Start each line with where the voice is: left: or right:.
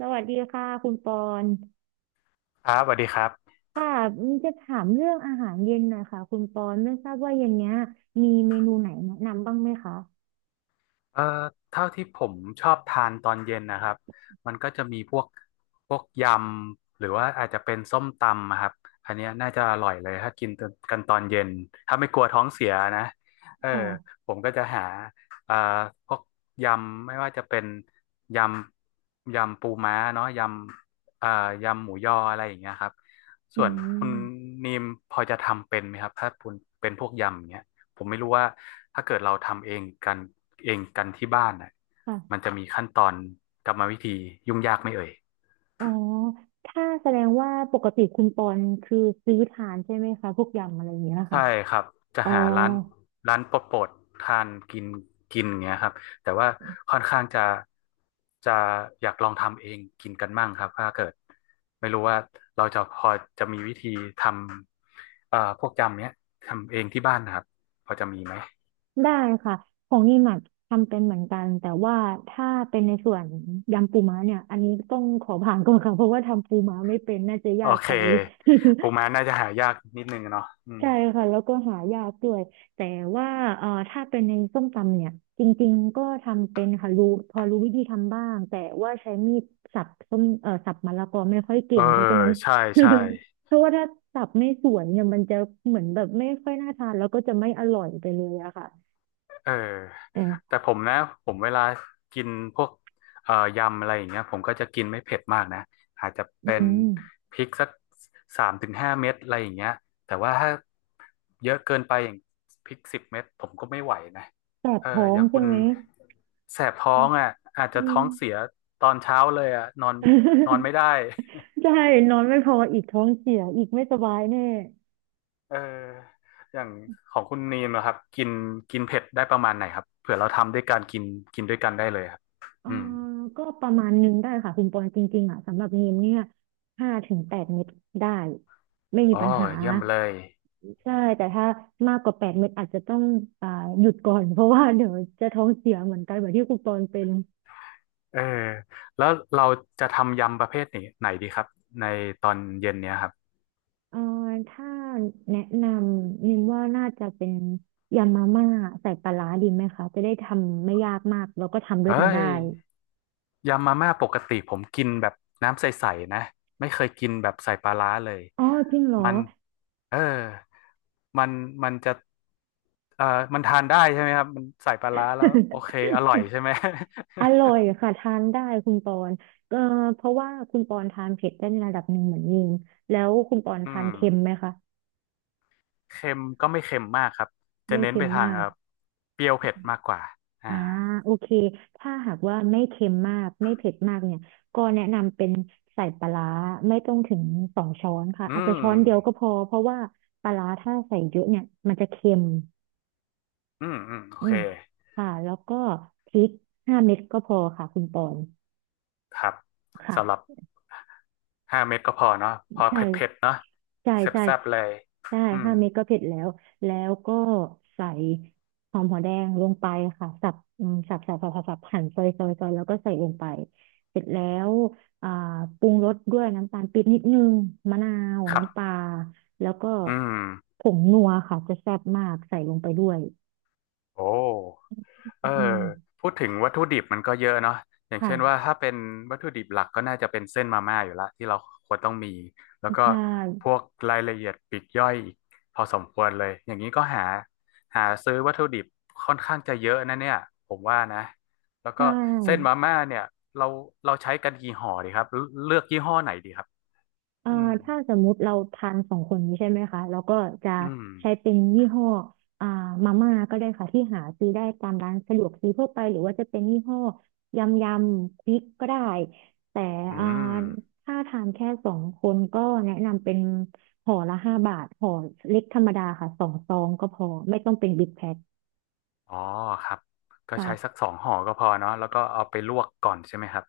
right: สวัสดีค่ะคุณปอน
left: ครับสวัสดีครับ
right: ค่ะจะถามเรื่องอาหารเย็นหน่อยค่ะคุณปอนไม่ทราบว่าเย็นเนี้ยมีเมนูไหนแนะนำบ้างไหมคะ
left: เอ่อเท่าที่ผมชอบทานตอนเย็นนะครับมันก็จะมีพวกยำหรือว่าอาจจะเป็นส้มตำอะครับอันเนี้ยน่าจะอร่อยเลยถ้ากินกันตอนเย็นถ้าไม่กลัวท้องเสียนะเออ
right: ค่ะ
left: ผมก็จะหาเอ่อพวกยำไม่ว่าจะเป็นยยำปูม้าเนาะยำยำหมูยออะไรอย่างเงี้ยครับ
right: อื
left: ส่วนคุณ
right: ม
left: นีมพอจะทำเป็นไหมครับถ้าคุณเป็นพวกยำอย่างเงี้ย ผมไม่รู้ว่าถ้าเกิดเราทำเองกันที่บ้านน่ะมัน
right: ค่ะ
left: จะมีขั้นตอนกรรมวิธียุ่งยากไหม่เอ่ย
right: อ๋อถ้าแสดงว่าปกติคุณปอนคือซื้อทานใช่ไหมคะพวกยำอะไรอย่างเงี้ย
left: ใช่
right: ค่ะ
left: ครับจะ
right: อ๋อ
left: หาร้านโปรดๆทานกินกินอย่างเงี้ยครับแต่ว่าค่อนข้างจะอยากลองทำเองกินกันมั่งครับถ้าเกิดไม่รู้ว่าเราจะพอจะมีวิธีทำพวกยำเนี้ยทำเองที่บ้านนะครับพอจะมีไหม
right: ได้ค่ะของนี่หมักทำเป็นเหมือนกันแต่ว่าถ้าเป็นในส่วนยำปูม้าเนี่ยอันนี้ต้องขอผ่านก่อนค่ะเพราะว่าทำปูม้าไม่เป็นน่าจะ
left: โอ
right: ยาก
left: เค
right: ไป
left: ปูม้า น่าจะหายากนิดนึงอะเนาะอืม
right: ใช่ค่ะแล้วก็หายากด้วยแต่ว่าถ้าเป็นในส้มตำเนี่ยจริงๆก็ทำเป็นค่ะรู้พอรู้วิธีทำบ้างแต่ว่าใช้มีดสับส้มสับมะละกอไม่ค่อย
left: เอ
right: เก่
left: อ
right: งเพราะฉะนั้น
left: ใช่ใช่
right: เพราะว่าถ้าสับไม่สวยเนี่ยมันจะเหมือนแบบไม่ค่อยน่าทานแล้วก็จะไม่อร่อยไปเลยอะค่ะ
left: เออ
right: แต่
left: แต่ผมนะผมเวลากินพวกยำอะไรอย่างเงี้ยผมก็จะกินไม่เผ็ดมากนะอาจจะ
right: อื
left: เป็น
right: ม
left: พริกสักสามถึงห้าเม็ดอะไรอย่างเงี้ยแต่ว่าถ้าเยอะเกินไปอย่างพริกสิบเม็ดผมก็ไม่ไหวนะ
right: แสบ
left: เออ
right: ท้อ
left: อ
right: ง
left: ย่างคุ
right: ใช่
left: ณ
right: ไหม
left: แสบท้องอ่ะอาจ
right: อื
left: จะท้อ
right: ม
left: งเสียตอนเช้าเลยอ่ะนอนนอนไม่ได้
right: ใช่นอนไม่พออีกท้องเสียอีกไม่สบายแน่
left: เอออย่างของคุณนีมนะครับกินกินเผ็ดได้ประมาณไหนครับเผื่อเราทำด้วยการกินกินด้วยกันได้เลยครับ
right: เอ่อ
left: อืม
right: ก็ประมาณหนึงได้ค่ะคุณปอนจริงๆอ่ะสำหรับนีมเนี่ยห้าถึงแปดเม็ดได้ไม่มี
left: อ๋อ
right: ปัญหา
left: เยี่ยมเลย
right: ใช่แต่ถ้ามากกว่าแปดเม็ดอาจจะต้องอ่าหยุดก่อน เพราะว่าเดี๋ยวจะท้องเสียเหมือนกันแบบที่คุณปอนเป็น
left: เออแล้วเราจะทำยำประเภทไหนดีครับในตอนเย็นเนี้ยครับ
right: เอ่อถ้าแนะนำนิมว่าน่าจะเป็นยำมาม่าใส่ปลาร้าดีไหมคะจะได้ทำไม่ยากมากแล้วก็ทำด้ว
left: เอ้
right: ยกันได้
left: ยยำมาม่าปกติผมกินแบบน้ำใสๆนะไม่เคยกินแบบใส่ปลาร้าเลย
right: อ๋อจริงเหรอ
left: มันเออมันมันจะเอ่อมันทานได้ใช่ไหมครับมันใส่ปลาร้าแล้วโอเคอร่อย ใช่ไหม
right: อ ร่อยค่ะทานได้คุณปอนเอ่อเพราะว่าคุณปอนทานเผ็ดได้ในระดับหนึ่งเหมือนยิงแล้วคุณปอน
left: อื
right: ทาน
left: ม
right: เค็มไหมคะ
left: เค็มก็ไม่เค็มมากครับ จะ
right: ไม่
left: เน้น
right: เค็
left: ไป
right: ม
left: ทาง
right: มา
left: ค
right: ก
left: รับเปรี้ยวเผ็ดมากกว่าอ่า
right: อ่าโอเคถ้าหากว่าไม่เค็มมากไม่เผ็ดมากเนี่ยก็แนะนำเป็นใส่ปลาร้าไม่ต้องถึงสองช้อนค่ะ
left: อื
right: อาจจะ
left: ม
right: ช้อนเดียวก็พอเพราะว่าปลาร้าถ้าใส่เยอะเนี่ยมันจะเค็ม
left: อืม อืม โอ
right: อื
left: เค
right: มค่ะแล้วก็พริกห้าเม็ดก็พอค่ะคุณปอน
left: ครับ
right: ค่ะ
left: สำหรับห้าเม็ดก็พอเนาะพอ
right: ใช่
left: เผ็ดเผ็ดเนาะ
right: ใช่
left: แ
right: ใช่
left: ซ่บๆ เลย
right: ใช่
left: อืม
right: ห้าเม็ดก็เผ็ดแล้วแล้วก็ใส่หอมหัวแดงลงไปค่ะสับสับหั่นซอยแล้วก็ใส่ลงไปเสร็จแล้วอ่าปรุงรสด้วยน้ำตาลปี๊บนิดนึงมะนาว
left: ครั
right: น้ำปลา
left: บ
right: แล้วก็
left: อืม
right: ผงนัวค่ะจะแซ่บมากใส่ลงไปด้วย
left: โอ้ เออ
right: อืม
left: พูดถึงวัตถุดิบมันก็เยอะเนาะอย่างเช่นว่า
right: ค่ะ
left: ถ้าเป็นวัตถุดิบหลักก็น่าจะเป็นเส้นมาม่าอยู่ละที่เราควรต้องมีแล้วก็
right: ใช่
left: พวกรายละเอียดปลีกย่อยอีกพอสมควรเลยอย่างนี้ก็หาซื้อวัตถุดิบค่อนข้างจะเยอะนะเนี่ยผมว่านะแล้ว
right: ใช่
left: ก็เส้นมาม่าเนี่ยเราเราใช้กันกี่ห่อดีครับเลือกยี่ห้อไหนดีครับ
right: อ่า
left: อืม
right: ถ้าสมมุติเราทานสองคนนี้ใช่ไหมคะแล้วก็จะ
left: อืม
right: ใช้เป็นยี่ห้ออ่ามาม่าก็ได้ค่ะที่หาซื้อได้ตามร้านสะดวกซื้อทั่วไปหรือว่าจะเป็นยี่ห้อยำยำพริกก็ได้แต่
left: อื
right: อ่า
left: ม
right: ถ้าทานแค่สองคนก็แนะนำเป็นห่อละห้าบาทห่อเล็กธรรมดาค่ะสองซองก็พอไม่ต้องเป็นบิ๊กแพ็ค
left: อ๋อครับก็ใช้สัก
right: ค่ะ
left: สองห่อก็พอเนาะแล้วก็เอาไปลวกก่อนใช่ไหมครับ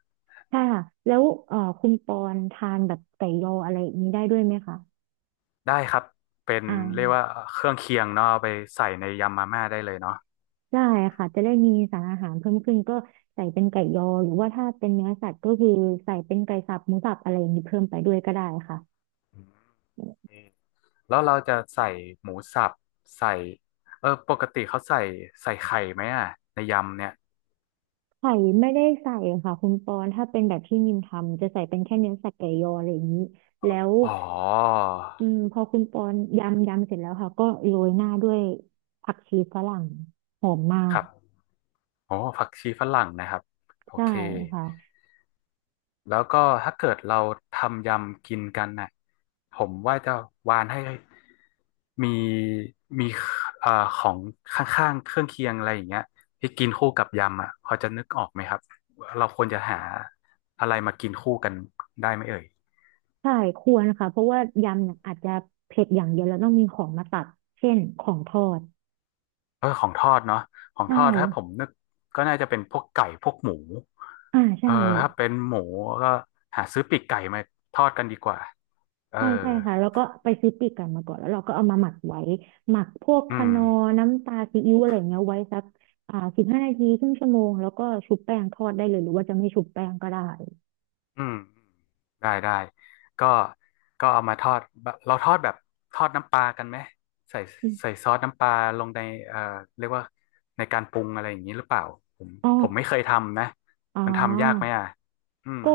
right: ใช่ค่ะแล้วคุณปอนทานแบบไก่ยออะไรอย่างนี้ได้ด้วยไหมคะ
left: ได้ครับเป็น
right: อ่
left: เรียกว่า
right: า
left: เครื่องเคียงเนาะเอาไปใส่ในยำมาม่าได้เลยเนาะ
right: ได้ค่ะจะได้มีสารอาหารเพิ่มขึ้นก็ใส่เป็นไก่ยอหรือว่าถ้าเป็นเนื้อสัตว์ก็คือใส่เป็นไก่สับหมูสับอะไรอย่างนี้เพิ่มไปด้วยก็ได้ค่ะ
left: อืมแล้วเราจะใส่หมูสับใส่เออปกติเขาใส่ไข่ไหมอ่ะในยำเนี่ย
right: ไข่ไม่ได้ใส่ค่ะคุณปอนถ้าเป็นแบบที่นิมทำจะใส่เป็นแค่เนื้อสัตว์ไก่ยออะไรอย่างนี้แล้ว
left: อ๋อ
right: อืมพอคุณปอนยำเสร็จแล้วค่ะก็โรยหน้าด้วยผักชีฝรั่งหอมมา
left: ค
right: ก
left: รับโอ้ผักชีฝรั่งนะครับโอ
right: ใช่
left: เค
right: ค่ะ
left: แล้วก็ถ้าเกิดเราทำยำกินกันน่ะผมว่าจะวานให้มีมีเอ่อของข้างๆเครื่องเคียงอะไรอย่างเงี้ยที่กินคู่กับยำอ่ะพอจะนึกออกไหมครับเราควรจะหาอะไรมากินคู่กันได้ไหมเอ่ย
right: ใช่ควรค่ะเพราะว่ายำเนี่ยอาจจะเผ็ดอย่างเดียวแล้วต้องมีของมาตัดเช่นของทอด
left: เออของทอดเนาะของ
right: ใช่
left: ทอดถ้าผมนึกก็น่าจะเป็นพวกไก่พวกหมู
right: อ่าใช่
left: เออถ้าเป็นหมูก็หาซื้อปีกไก่มาทอดกันดีกว่าเออ
right: ใช่ใช่ค่ะแล้วก็ไปซื้อปีกไก่มาก่อนแล้วเราก็เอามาหมักไว้หมักพวก
left: อื
right: คะ
left: ม
right: นอร์น้ำตาซีอิ๊วอะไรเงี้ยไว้สักอ่าสิบห้านาทีครึ่งชั่วโมงแล้วก็ชุบแป้งทอดได้เลยหรือว่าจะไม่ชุบแป้งก็ได้
left: อืมได้ได้ก็ก็เอามาทอดแบบทอดน้ำปลากันไหมใส่
right: อม
left: ใส่ซอสน้ำปลาลงในเอ่อเรียกว่าในการปรุงอะไรอย่างนี้หรือเปล่าผม
right: อ๋อ
left: ผมไม่เคยทำนะ
right: อ๋
left: มันทำยากไหม
right: อ
left: อ่ะอืม
right: ก็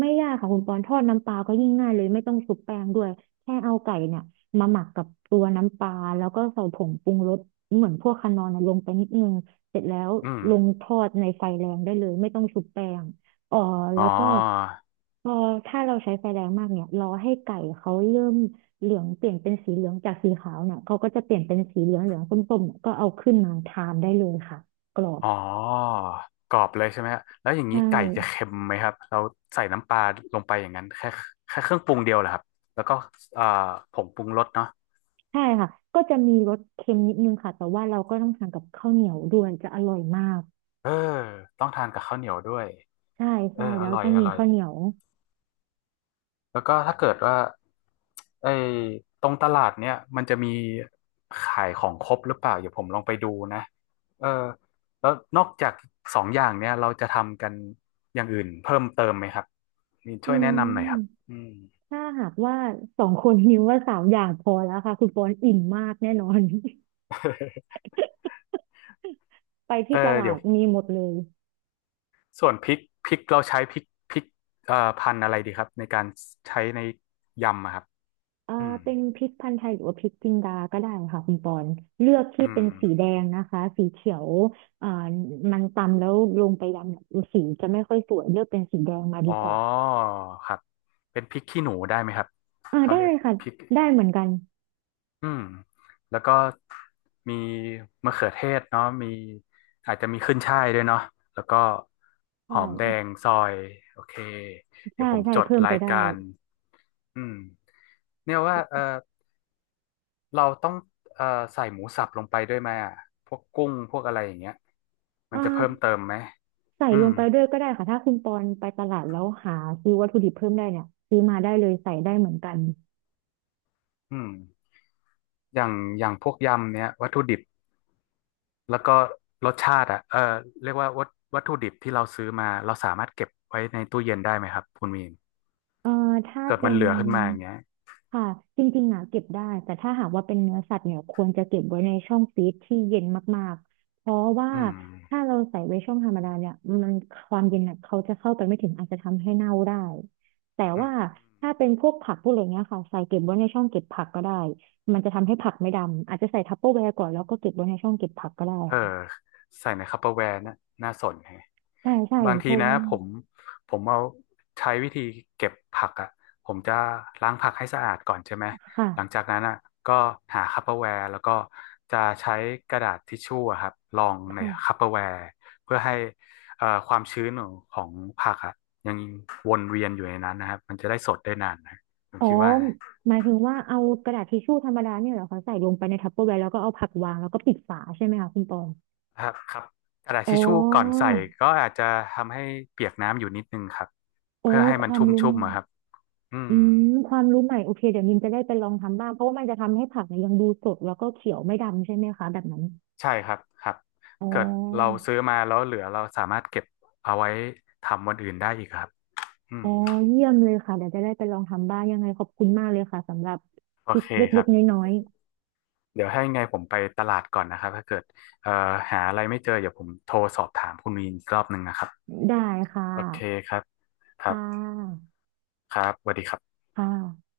right: ไม่ยากค่ะคุณปอนทอดน้ำปลาก็ยิ่งง่ายเลยไม่ต้องชุบแป้งด้วยแค่เอาไก่เนี่ยมาหมักกับตัวน้ำปลาแล้วก็ใส่ผงปรุงรสเหมือนพวกคานอนนะลงไปนิดนึงเสร็จแล้ว
left: อืม
right: ลงทอดในไฟแรงได้เลยไม่ต้องชุบแป้งเอ่อ
left: อ๋
right: แล้
left: อ
right: วก็พอถ้าเราใช้ไฟแรงมากเนี่ยรอให้ไก่เขาเริ่มเหลืองเปลี่ยนเป็นสีเหลืองจากสีขาวเนี่ยเขาก็จะเปลี่ยนเป็นสีเหลืองเหลืองส้มๆเนี่ยก็เอาขึ้นมาทานได้เลยค่ะกรอบ
left: อ๋อกรอบเลยใช่ไหมฮะแล้วอย่าง
right: ใช
left: นี้ไก่จะ
right: ่
left: เค็มไหมครับเราใส่น้ำปลาลงไปอย่างนั้นแค่เครื่องปรุงเดียวเหรอครับแล้วก็เอ่อผงปรุงรสเนาะ
right: ใช่ค่ะก็จะมีรสเค็มนิดนึงค่ะแต่ว่าเราก็ต้องสั่งกับข้าวเหนียวด้วยจะอร่อยมาก
left: เออต้องทานกับข้าวเหนียวด้วย
right: ใช่
left: เออ
right: ใช่
left: อ
right: แล้ว
left: ร่อย
right: ต้อง
left: อ
right: มี
left: ร่อย
right: ข้าวเหนียว
left: แล้วก็ถ้าเกิดว่าไอ้ตรงตลาดเนี่ยมันจะมีขายของครบหรือเปล่าเดี๋ยวผมลองไปดูนะเออแล้วนอกจากสองอย่างเนี่ยเราจะทำกันอย่างอื่นเพิ่มเติมไหมครับนี่
right: อื
left: ช่วยแนะนำหน่อยครับ
right: ม
left: อืม
right: ถ้าหากว่าสองคนนิ้วว่าสามอย่างพอแล้วค่ะคุณปอนอิ่มมากแน่นอน ไป
left: เอ
right: ที่
left: อ
right: ตลา
left: เดี๋ย
right: ด
left: ว
right: มีหมดเลย
left: ส่วนพริกเราใช้พริกพันธุ์อะไรดีครับในการใช้ในยำอะครับ
right: เอ่อ
left: อืม
right: เป็นพริกพันธุ์ไทยหรือว่าพริกจินดาก็ได้ค่ะคุณปอนเลือกที่
left: อื
right: เป็
left: ม
right: นสีแดงนะคะสีเขียวเอ่อมันตำแล้วลงไปดำเนี่ยสีจะไม่ค่อยสวยเลือกเป็นสีแดงมาดี
left: อ๋อ
right: กว่า
left: ครับเป็นพริกขี้หนูได้ไหมครับ
right: อ่า
left: เขา
right: ได้
left: เรียก
right: ค่ะ
left: พริก
right: ได้เหมือนกัน
left: อืมแล้วก็มีมะเขือเทศเนาะมีอาจจะมีขึ้นฉ่ายด้วยเนาะแล้วก็
right: ใ
left: หอมแด
right: ช่
left: งซอยโอเคเดี๋ย
right: ใช่
left: วผม
right: ใช่
left: จด
right: เพิ่มไป
left: ราย
right: ได้
left: การอืมเนี่ยว่าเออเราต้องเออใส่หมูสับลงไปด้วยไหมอ่ะพวกกุ้งพวกอะไรอย่างเงี้ย
right: อ
left: มันจะเพิ่ม
right: ่า
left: เติมไหม
right: ใส่
left: อื
right: ล
left: ม
right: งไปด้วยก็ได้ค่ะถ้าคุณปอนไปตลาดแล้วหาซื้อวัตถุดิบเพิ่มได้เนี่ยซื้อมาได้เลยใส่ได้เหมือนกัน
left: อืมอย่างอย่างพวกยำเนี้ยวัตถุดิบ แล้วก็รสชาติอ่ะเออเรียกว่าวัตถุดิบที่เราซื้อมาเราสามารถเก็บไว้ในตู้เย็นได้ไหมครับคุณมีน
right: เอ่อถ้า
left: เกิด
right: เป็
left: มัน
right: น
left: เหลือขึ้นมาอย่างเงี้ย
right: ค่ะจริงๆอ่ะเก็บได้แต่ถ้าหากว่าเป็นเนื้อสัตว์เนี่ยควรจะเก็บไว้ในช่องฟรีซที่เย็นมากๆเพราะว่า
left: อื
right: ถ้า
left: ม
right: เราใส่ไว้ช่องธรรมดาเนี่ยมันความเย็นน่ะเขาจะเข้าไปไม่ถึงอาจจะทำให้เน่าได้แต่
left: อื
right: ว่า
left: ม
right: ถ้าเป็นพวกผักพวกอะไรเงี้ยค่ะใส่เก็บไว้ในช่องเก็บผักก็ได้มันจะทำให้ผักไม่ดำอาจจะใส่ทัปเปอร์แวร์ก่อนแล้วก็เก็บไว้ในช่องเก็บผักก็ได้
left: เออ
right: ค่ะ
left: ใส่ในคัปเปอร์แวร์น่ะน่าสนแฮะ
right: ใช่ใช่
left: บาง
right: เพ
left: ที
right: ง
left: นะผมเอาใช้วิธีเก็บผักอ่ะผมจะล้างผักให้สะอาดก่อนใช่ไหม
right: ค่ะ
left: หลังจากนั้นอ่ะก็หาคัปเปอร์แวร์แล้วก็จะใช้กระดาษทิชชู่อะครับรองใน
right: ค่ะ
left: คัปเปอร์แวร์เพื่อให้ความชื้นของผักอ่ะยังวนเวียนอยู่ในนั้นนะครับมันจะได้สดได้นานนะผม
right: อ๋อ
left: คิดว่านะ
right: หมายถึงว่าเอากระดาษทิชชู่ธรรมดาเนี่ยเหรอคะใส่ลงไปในทัปเปอร์แวร์แล้วก็เอาผักวางแล้วก็ปิดฝาใช่ไหมคะคุณปอง
left: ครับครับกระดาษ
right: อ๋อ
left: ทิชชู่ก่อนใส่ก็อาจจะทำให้เปียกน้ำอยู่นิดนึงครับ
right: โอ้
left: เพื่อให้
right: ค
left: มัน
right: วาม
left: ชุ่ม
right: รู้
left: ชุ่
right: ให
left: ม
right: ม่
left: อะครับอื
right: อื
left: ม
right: มความรู้ใหม่โอเคเดี๋ยวมินจะได้ไปลองทำบ้างเพราะว่ามันจะทำให้ผักเนี่ยยังดูสดแล้วก็เขียวไม่ดำใช่ไหมคะแบบนั้น
left: ใช่ครับครับ
right: อ๋อ
left: เกิดเราซื้อมาแล้วเหลือเราสามารถเก็บเอาไว้ทำวันอื่นได้อีกครับอื
right: อ๋
left: ม
right: อเยี่ยมเลยค่ะเดี๋ยวจะได้ไปลองทำบ้างยังไงขอบคุณมากเลยค่ะสำหรับ
left: โอ
right: ทริค
left: เคค
right: เล็
left: รั
right: ก
left: บ
right: ๆน้อย
left: เดี๋ยวให้ไงผมไปตลาดก่อนนะครับถ้าเกิดเอ่อหาอะไรไม่เจอเดี๋ยวผมโทรสอบถามคุณมีนอีกรอบหนึ่งนะครับ
right: ๆได้ค่ะ
left: โอเคครับครับ
right: ค่ะ
left: ครับสวัสดีครับ
right: ค่ะ